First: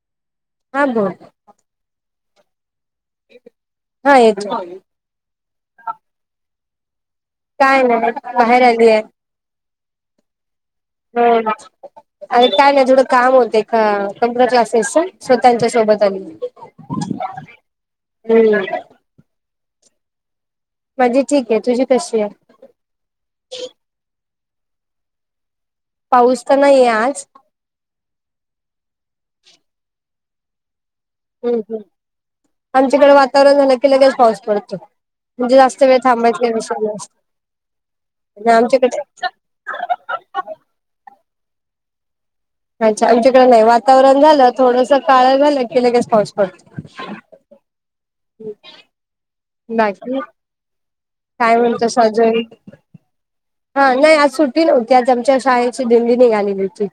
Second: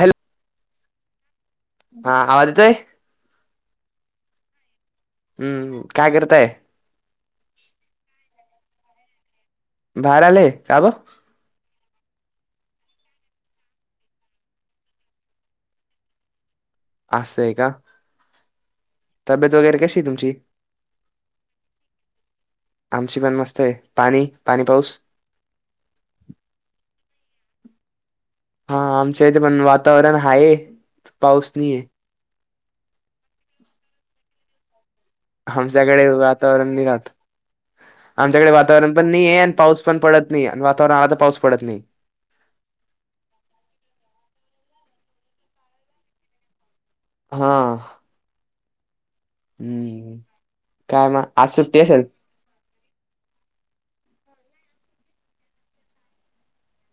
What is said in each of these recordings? Hello, हा बोल हा आवाज येतोय? हा येतोय. हम्म् काय करताय? काय नाही, बाहेर आलीये. बाहेर आली, का ग? [unintelligible] अरे काय नाही थोडं काम होते, का कम्प्युटर क्लासेसच स्वाती ताईच्या सोबत आली. असंय का? हम्म तब्येत वगैरे कशी ये तुमची? माझी ठीक ये, तुझी कशी ये? आमची पण मस्त ये, पाणी- पाणी पाऊस? पाऊस त नाहीे ये आज. हा आमच्या इथे पण वातावरण हाये. हम् हम्, आमच्याकडे वातावरण झालं की लगेच पाऊस पडतो. म्हणजे जास्त वेळ आमच्याकडे थांबायचा काही वातावरण नाही विषय राहात, नसतो आमच्याकडे वातावरण पण नाही ये आणि पाऊस पण पडत नाही आणि वातावरण हा ता पाऊस पडत नाही. अच्छा आमच्याकडे नाही, वातावरण झालं थोडसं काळं झालं कि लगेच पाऊस पडतो. हा, बाकी हम्म. मग आज काय सुट्टी म्हणता असेल सॉजरी हा नाय आज सुट्टी नव्हती, आज आमच्या शाळेची दिंडी निघालेली होती.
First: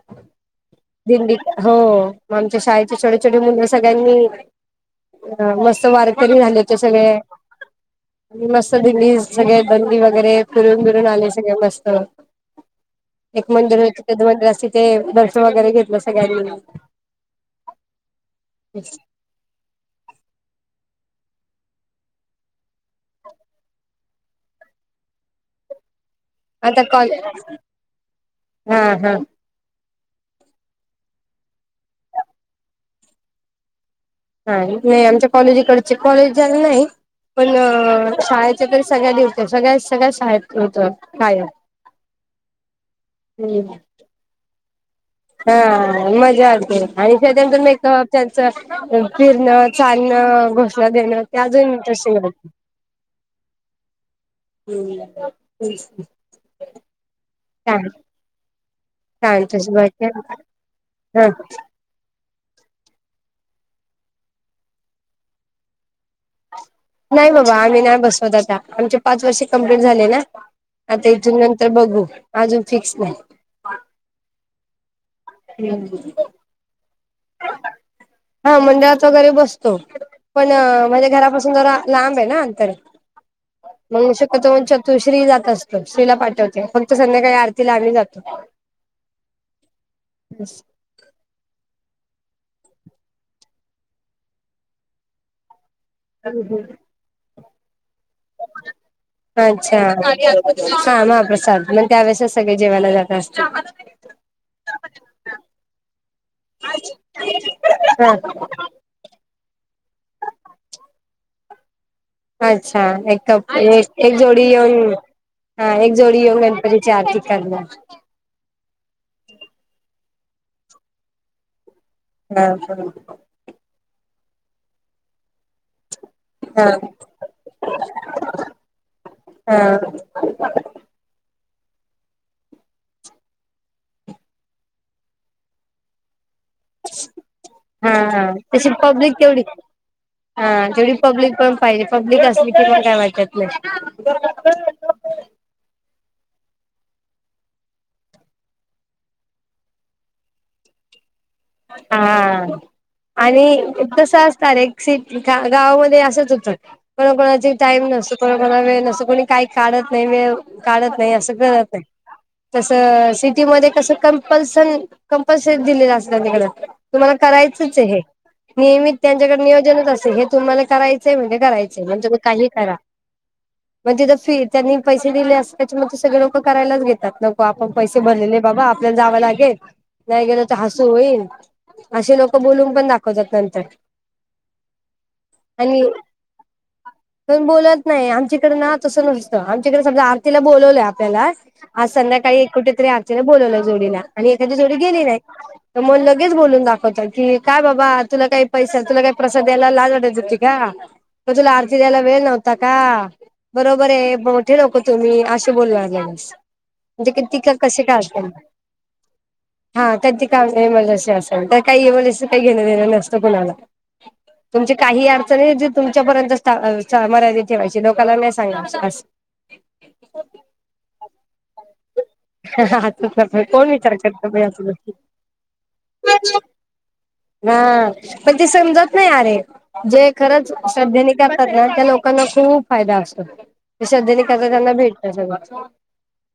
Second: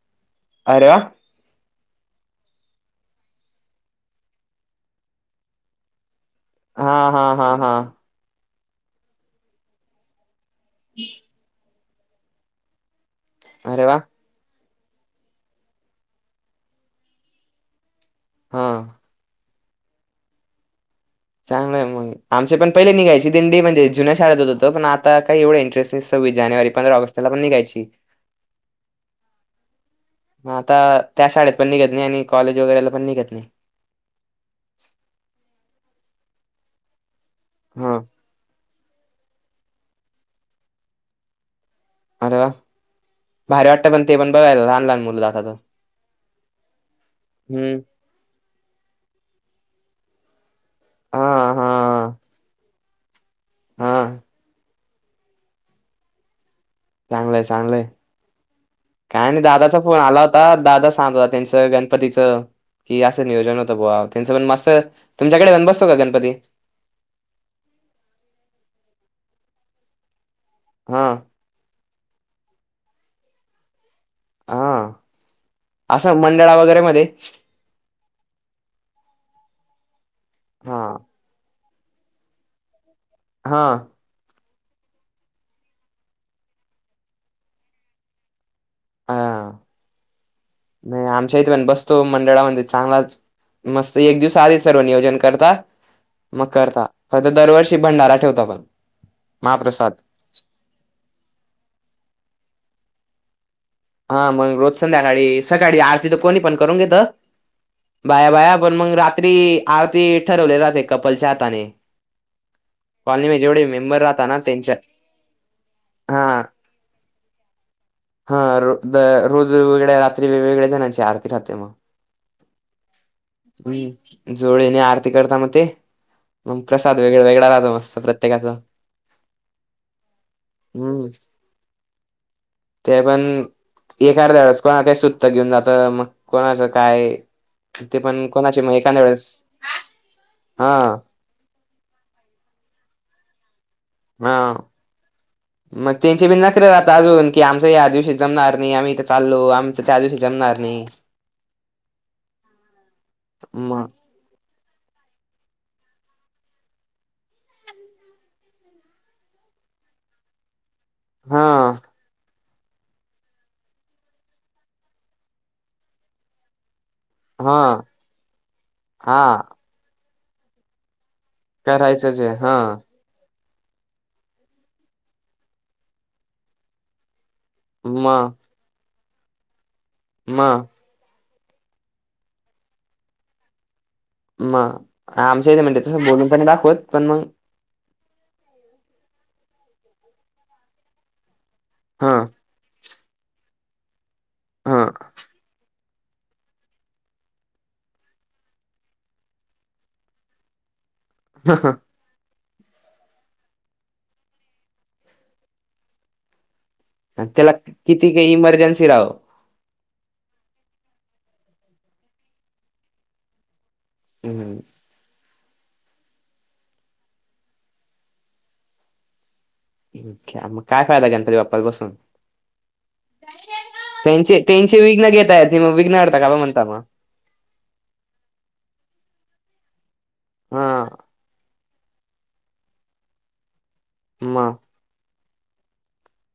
आरे व्वा. दिंडी हो मग आमच्या शाळेचे छोटे -छोटे मुलं सगळ्यांनी हं मस्त वारकरी झाले. हा हा हा हा सगळे मस्त दिधली सगळे बंदी वगैरे फिरून फिरून आले. मस्त एक मंदिर अरे वा होत तिथं मद्रासी ते दर्शन वगैरे घेतलं सगळ्यांनी हा. चांगलंय मग आमचे पण पहिले निघायचे दिंडी म्हणजे जुन्या शाळेत होत पण आता काही एवढं इंटरेस्ट नाही. सव्वीस जानेवारी पंधरा ऑगस्त ला पण निघायची हां हां. ह आता त्या शाळेत पण निघत नाही आणि कॉलेज वगैरेला पण निघत नाही. हा नाही आमच्या कॉलेजीकडचे कॉलेजला नाही पण हा शाळेच तरी सगळ्या हे हुतं सगळ्या सगळ्या शाळेततं होत काय अरे वा भारी वाटत पण ते पण बघायला लहान लहान मुल हा मजा आसते आणि त्याच्यानंतर हम्म. मेकअप त्यांचं फिरणं चालणं घोषणा शना देण ना हां त्याजून इटरेस्टीग होत हा.. हम्.. चांगलंय चांगलंय हे काय नाही छान तशी दादाचा फोन बाकी आला होता दादा सांग होता हा त्यांचं गणपतीचं कि असं नियोजन होतं बुवा त्यांचं पण मस्त, तुमच्याकडे बसतो का गणपती? नाही बाबा आम्ही नाही बसवत आता आमचे पाच वर्षे कमप्लीट झाले ना आता हां. इथूनंतर तर बघू अजून फिक्स नाही. हां. असं मंडळा वगैरे मध्ये हा मंडळात वैगरे बसतो पण हां. माझ्या घरापासून जरा लांब आहे ना अंतर. हा. मग शकत चतुश्री जात असतो श्रीला पाठवते फक्त संध्याकाळी आरतीला आम्ही जातो. [inaudible] हां. नाही आमच्या इथे पण बसतो मंडळामध्ये चांगलाच मस्त एक दिवस आधी सर्व नियोजन करतात. मग करता फक्त दरवर्षी भंडारा ठेवता पण अच्छा महाप्रसाद हा महाप्रसाद मग त्या वळेस सगळे जेवायला जात असतात हा मग रोज संध्याकाळी सकाळी आरती तर कोणी पण करून घेत बाया हा बाया आपण मग रात्री आरती ठरवले जाते कपलच्या हाताने अच्छा कॉलनीमध्ये एकप जेवढे मेंबर एक एक राहता ना जोडी त्यांच्या येऊन हा एक जोडी हा येऊ गणपतीची आरती करणार.. हा र रोज वेगळ्या रात्री वेगळ्या जणांची आरती राहते मग हा हा.. हम्म जोडीने आरती करता मग ते मग हा प्रसाद वेगळा वेगळा राहतो मस्त प्रत्येकाच हा हम्म ते पण एक अर्ध्याळेस का ते सुटत घेऊन जात मग कोणाचं काय हा ते पण हा कोणाचे तशी म एखाद्य पब्लिक वेळेस तेवढी हा तेवढी पब्लिक पण पाहिजे पब्लिक असली की मग काय वाटत नाही. हा.. मग त्यांचे बी नक जात अजून, की आमच या दिवशी जमणार नाही आम्हीथे चालो आमच त्या दिवशी जमणार नाही? [unintelligible] हा, आणि मग कस असत एक. गावामध्ये असच होतं? कोण कोणाचे टाईम नसतो, कोणा कोणी वेल नसत, कोणी काही काढत नाहीळ वेल. काढत नाही असं हा करत नाही? तसं सिटीमध्येध्ये कस कंपल्सन कंपल्सरी दिलेलं अस तिकड. तुम्हाला हा करायचंच आहे हे. नियमित हा त्यांच्याकडे नियोजनच असे हे तुम्हाला करायचंय म्हणजे, करायच म्हण करायचंच तुम्ही आहे काही हा करा? म्हणजे ज फी त्यांनी पैसे दिले अस त्याच्यामध्ये सगळे लोक करायलाच घेतात ल. आपण पैसे मग भरलेले बाबा आपल्याला जावं लागेल नाही गेल तर मग ह. होईल असे लोक बोलून पण दाखवतात नंतर. मग आमच्या इथे म्हणते आणि तसं बोलून पण दाखवत पण मग. आमच्याकड ना तसं नसतं आमच्याकडे आरतीला बोलवलंय आपल्याला हा संध्याकाळी एक कुठेतरी आने बोलवलं आणि एखादी जोडी हा गेली नाही. मग लगेच बोलून दाखवतात की काय बाबा तुला काही पैसा तुला काही प्रसाद द्यायला लाज वाटत होती का. त तुला आरती द्याला. वेळ नव्हता का, बरोबर आहे मोठे नको तुम्ही असे बोलू लागलेस. म्हणजे किती का त्याला कसे काय किती असत.? काही इमर्जन्सी राहो हा त्यांची काम नाही मलाशी असेल तर काही म काही घेणं देणं नसतं कुणाला. हम्म तुमची काही अडचण आहे जे तुमच्यापर्यंत मर्यादित ठेवायची लोकाांला नाही सांगा. [unintelligible] मग काय फायदा घेण तरी बसून. कोण विचार करत त्यांचे बाई असं गोष्टी त्यांचे घेताय म विघ्न का म्हणता मग. हा पण ते समजत नाही अरे, जे खरंच हा श्रद्धे न काातात ना त्या लोक. लोकांना खूप फायदा असतो श्रद्धने करता मग त्यांना भेटत सगळं.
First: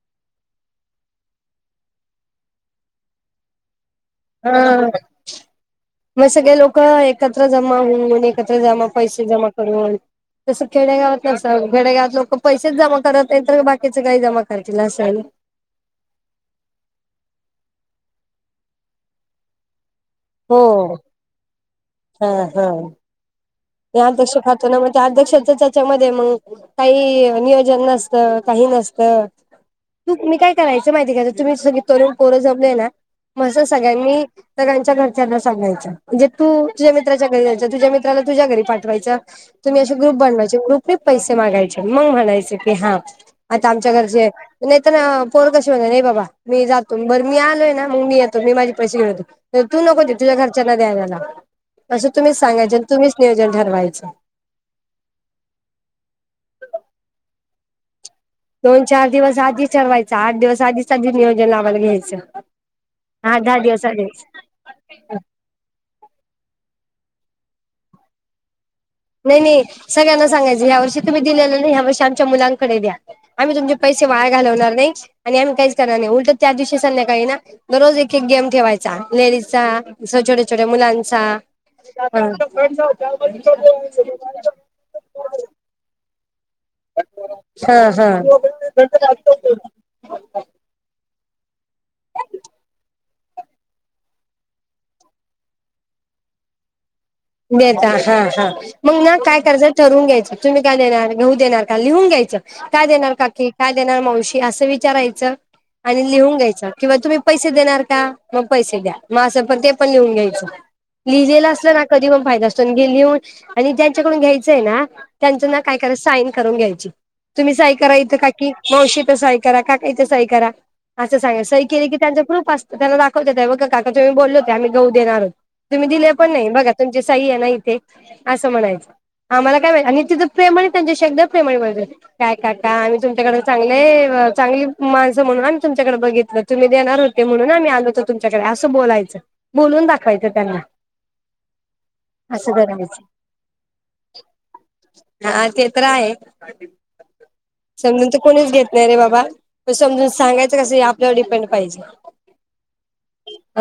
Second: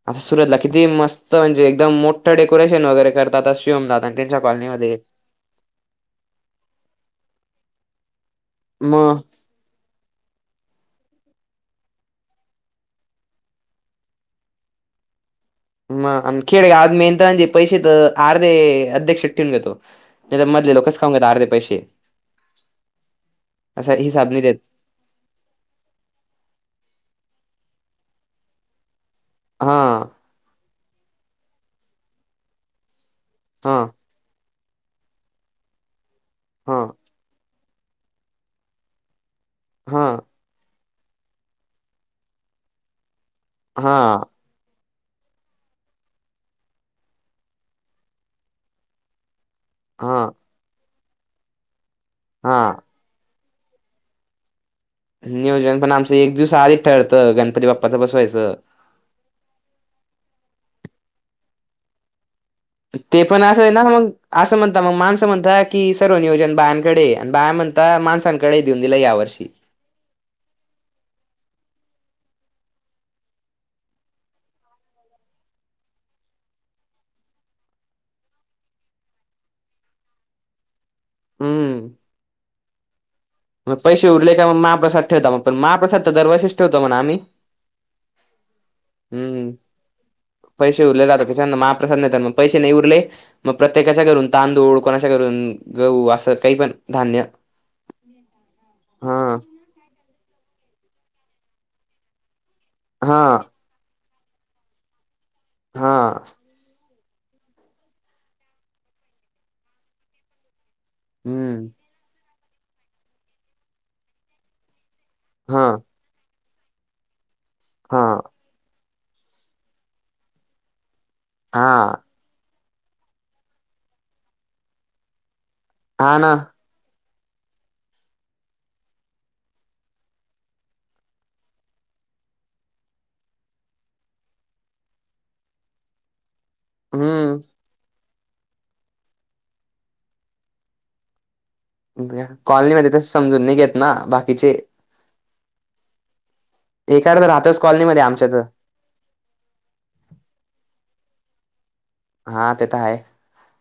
आता सुरतला किती मस्त म्हणजे एकदम मोठं वगैरे शिवमला. हा मग सगळे लोक एकत्र जमा होऊन एक. क जमा मग पैसे जमा करून. जसं खेडेगावात नस खेडेगावात लोक पैसेच जमा करत नाही तर बाकीचे काही जमा करतील असेल.? म खेळ आज मेंत्रणचे पैसे तर अर्धे अध्यक्ष ठेवून घेतो. नाही तर मधले हो लोकच खाऊ घेत अर्धे पैसे. असा [unintelligible] हिसाब नाही देत चदक्षता त्याच्यामध्येध्ये मग काही नियोजन, नसत काही नसत. हा तू मी काय करायचं माहिती घराय तुम्ही सग तरुण पोरं जमलेय ना. मसं हा सगळ्यांनी सगळांच्या घरच्यांना सांगायच म्हणजे तू हा तुझ्या मित्राच्या घरी ्या मित्र त्या घरी पावाप हा ब ते पैसे मागायचे मग म्हणायचे की हा आता आमच्या हा घरचे. नाही तर ना पोर कसे होणार नाही बाबा मी जातो बरं मी आलोय ना मग मी येतो मी माझे पैसे घेऊन होते. तू नको दे हा तुझ्या घरच्यां द्यायला असं तुम्हीच हा सांगायं तुम्हीच नियोजन ठरवायचं. नियोजन पण आमच एक दिवस आधी ठरतं गणपती बाप्पाच बसवायचं.? दोन दिवस आधी ठरवायचं दिवस आधीच आधी नियोजन लाला घ्यायचं. ते आठ असं दहा आहे ना दिवस मग आधीच असं म्हणत मग. असं म्हणता की सर्व नियोजन बायांकडे आणि बाया म्हणता माणसांकडे देऊन दिला या नाही वर्षी. नाही सगळ्यांना सांगयं ह या वर्षी तु्ही दिले नाही ह्या वर्ष आमच्यालांकडे द्या.? आम्ही तुमचे पैसे वाया घालवणार नाही आणि आम्ही काहीच करणार नाही उलटं त्या दिवशी संध्याकाळी ना दरोज एक एक गेम ठेवायचा लेडीजचा, छोट्या-छोट्या मुलां चां हम्म. अ मग पैसे उरले का मग महाप्रसाद ठेवता म पण महाप्रसाद तर दरवर्षीच ठेवतो म्हणा आम्ही हा हा हा हम्म. पैशे उरले जातं की [unintelligible] महाप्रसाद नाहीेतर मग पैशे नाही उरले म प्रत्येकाच्या करून तांदूळ कोणाच्या करून गहू असं काही पण धान्य देता हा हा मग ना हां. काय करायचं ठरवून घ्यायचं. तुम्ही काय देणार घेऊ देणार का लिहून घ्यायचं काय देणार हां. काकी काय देणार मावशी असं विचारायचं आणि हां. लिहून घ्यायचं. किंवा तुम्ही पैसे देणार का म पैसे द्या मग असं पण ते पण लिहून घ्यायचं. लिहिलेलं हम्म. असलं ना कधी पण फायदा असतो अन गे लिहून आणि ज्यांच्याकडून घ्यायचं आहे ना त्यांचा ना काय हां. करायचा साईन करून घ्यायची तुम्ही सही करा इथं हां. काकी मावशी इथे सही करा काका इथे सही करा असं सांगाय सही केलं की हां. त्यांचं प्रूफ अस त्यांना दाखवयचा त्या बघा काका तुम्ही बोलले होते आम्ही गहूं देणार तुम्ही दिले हां पण ना. नाही बघा. तुमचे सही आहे ना इथे असं म्हणायचं. आम्हाला काय वे आणि तिथं प्रेमनी त्यांच्याशी एकदम प्रेमाने बोलायचे. काय काका आम्ही तुमच्याकडे चांगलेय व चांगली माणसं म्हणून आम्ही तुमच्याकडे बघितलोत तुम्ही देणार होते हम्म. म्हणून आम्ही आलो होतो तुमच्याकडे असं बोलायचं बोलून दाखवायचं त्यांना. [unintelligible] असं कॉलनी मध्ये करायचं तसं समजून नाही घेत ना बाकीचे. हा ते तर आहे एखादं राहतच कॉलनीमध्ये समजून तर आमच्या कोणीच घेत नाही रे बाबा समजून सांगायचं कसं आहे आपल्यावर डिपेंड पाहिजे. हा ते तर आहे.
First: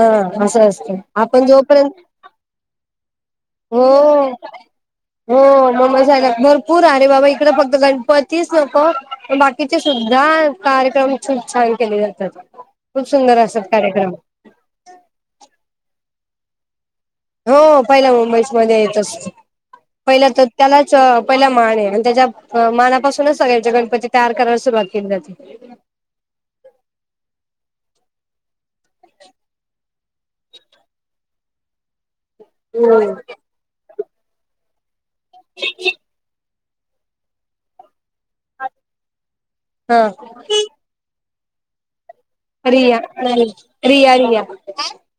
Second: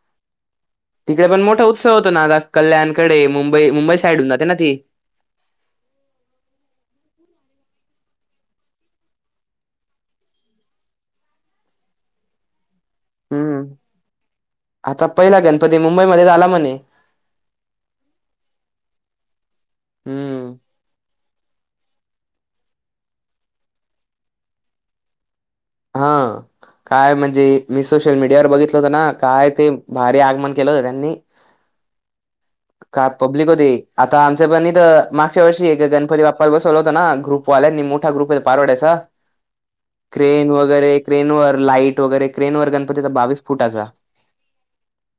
आं असा अस तिकडे पण मोठा उत्सव होतो ना आता कल्याणकडे मुंबई मुंबई साईडून हो जाते ना ती. हो. म मुंबई साइडला भरपूर अरे बाबा इकडे फक्त गणपतीच नको बाकीचे सुद्धा कार्यक्रम खूप छान केले जातात खूप सुंदर असतात हम्म. कार्यक्रम. आता पहिला गणपती मुंबईमध्ये झाला म्हणे. हो पहिला मुंबईस मध्ये येतच तो पहिला तर हम्म. त्यालाच अ पहिला मान आहे आणि त्याच्या मानापासूनच सगळ्यांच्या गणपती तयार करायला सुरुवात केली जाते. हा. काय म्हणजे मी सोशल मीडियावर बघितलं होत ना काय ते भारी आगमन केलं होतं त्यांनी काय हम्म पब्लिक होते आता आमच्या पणी तर मागच्या वर्षी हे का गणपती बा पाला बसवलं होतं ना ग्रूपवाल्यांनी मोठा ग्रुप आहे पारवडयचा. हा. तर हे क्रेन वर लाईट वगैरे क्रेनवर रिया गणपतीचा बावीस नाही फुटाचा रिया रिया.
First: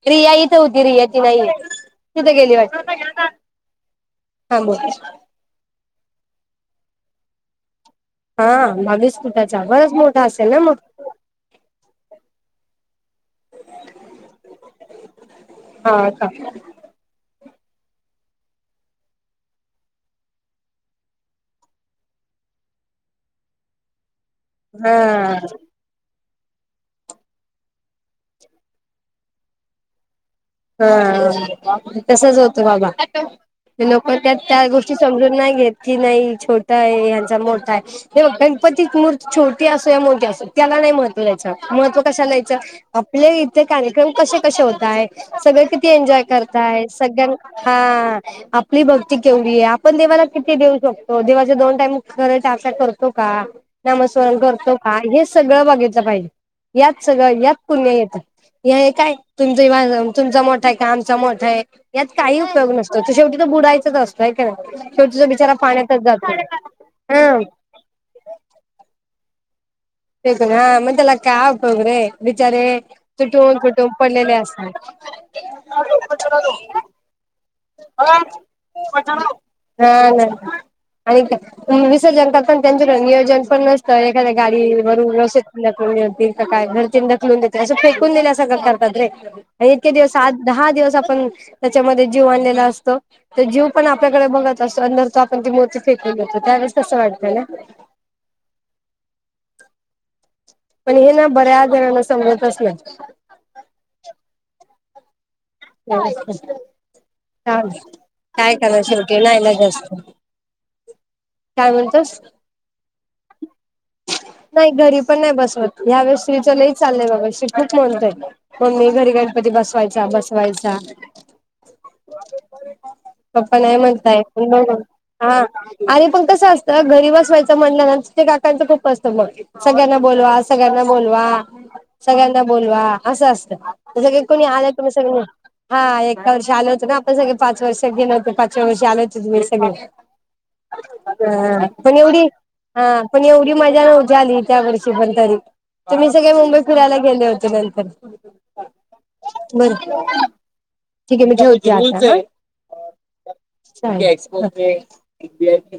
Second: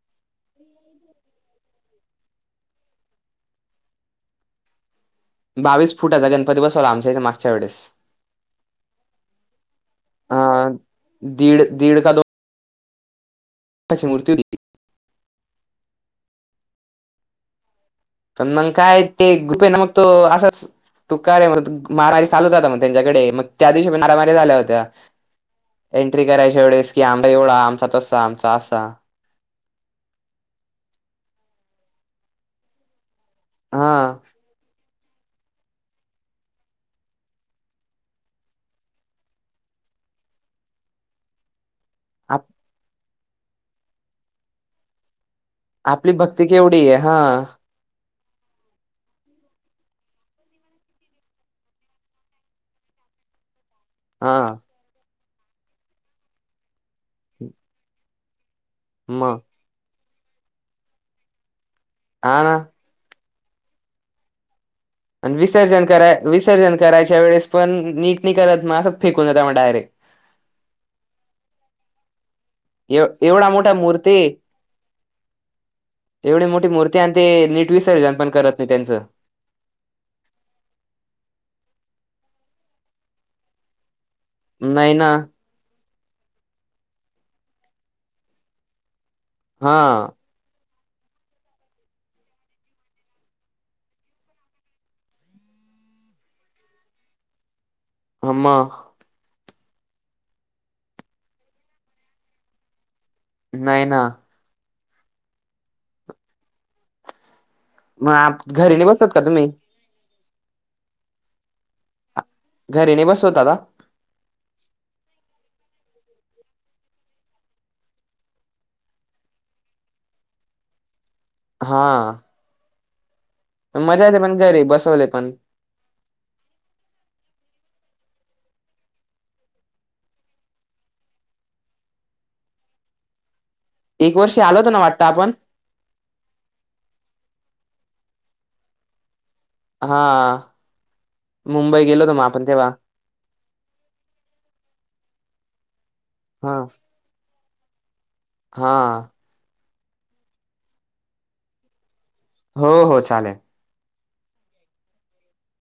रिया इथं होती रिया ती नाही तिथे गेली वाट [unintelligible] बावीस फुटाचा गणपती बसवला आमच्या इथे मागच्या वेळेस. हा बावीस फुटाचा बरच अ असेल ना मग. दीड त्याची मूर्ती होती ती. हा का? पण मग काय ते गुपे आहे ना मग तो असंच तू काय रे म्हणे, मारामारी चालूच राहतात म्हणे त्यांच्याकडे. मग त्या दिवशी मारामारी झाल्या होत्या. हा एंट्री करायच्या वेळेस. की आमच एवढा आमचा तसा आमचा असा. हा तसच होत बाबा. ते हा लोक त्यात त्या गोष्टी समजून नाही घेत की नाही छोटा आहे यांचा मोठा आहे. हे बघ, गणपतीत मूर्ती छोटी असो या मोठी असो त्याला नाही मह त्व, महत्व कशा आप द्यायच आपले इथे कार्यक्रम कसे कसे होताय. सगळे किती आपली एन्जॉय भक्ती केवढी करताय. आहे हा सगळ्या हा आपली भक्ती केवढी आहे. आपण देवाला किती देऊ शकतो. देवाच्या दोन टाईम खरच आरत्या करतो का. हा नामस्मरण करतो का. हे सगळ बघितल पाहिजे. यात सगळ यात पुण्य येत. हे काय मग तुमच माझ तुमचा मोठा आहे का आमचा मोठा आहे. यात काही हा ना उपयोग नसतो. शेवटी तर बुडायचच असतय हय कि नाही. शेवटी तो आणि बिचारा विसर्जन पाण्यातच कराय, जातो विसर्जन करायच्या हा वेळेस पण नीट न करत मग अस फेकून देता मग डायरेक्ट. [unintelligible] बिचारे एव एवढा तुटून मोठा फुटून मूर्ती पडलेले असतात. एवढी मोठी मूर्ती आणि ते नीट विसर्जन पण करत नाही त्यांच. हा ना. आणि विसर्जन करता ण त्यांच नियोजन पण नसत. तर एखाद्या गाडी नाही वरून ना काय घर त ढकलुन देत, अस फेकून दिल्यासारख करततात रे. हा इतके दिवस आ दहा दिवस आपण त्याच्यामध्ये जीव आणलेला असतो. तर जीव पण आपल्याकडे बघत असतो. आणि धरतो आपण ती मूर्ती फेकून देतो त्यावेेळेस कस वाटत ना. हो म पण हे ना बऱ्याच जणांना समजतच नाही. नाही ना. मग आप काय घरी करा नाही सेव्ह बसवत का केलाय तुम्ही? लगेच तो. काय म्हणतोस. घरी नाही बसवत दादा. नाही घरी पण नाही बसवत. ह्यावेळे श्रीच लही चालय बाबा श्री खूप म्हणतोय मम्मी घरी गणपती बसवायचा बसवायचा. हा पप्पा नाही मजा येते म्हणताय पण घरी बघू. बसवले पण. हा आणि मग कस असत घरी बसवायच म्हटल ना त ते काकांच खूप असत मग. सगळ्यांना बोलवा. सगळ्यांना बोलवा. सगळ्यांना बोलवा. अस असत. एक सगळे वर्षी कोणी आलो आले होतो ना की मी वाटतं सगळे आपण? हा एका वर्ष आल होत ना आपण सगळे. पाच वर्षात गेल होतते पाचव्या वर्ष आो होते ह हा मुंबई पण गेलो होतो एवढी मग आपण तेव्हा. हा पण एवढी मजा नव्ह आली त्या वर्षी पण तरी. तुम्ही सगळे मुंबई हा फिरायला गल होते नंतर. हा बर ठीक आहे मी ठेवते आता ह. हो हो चालेल. [unintelligible]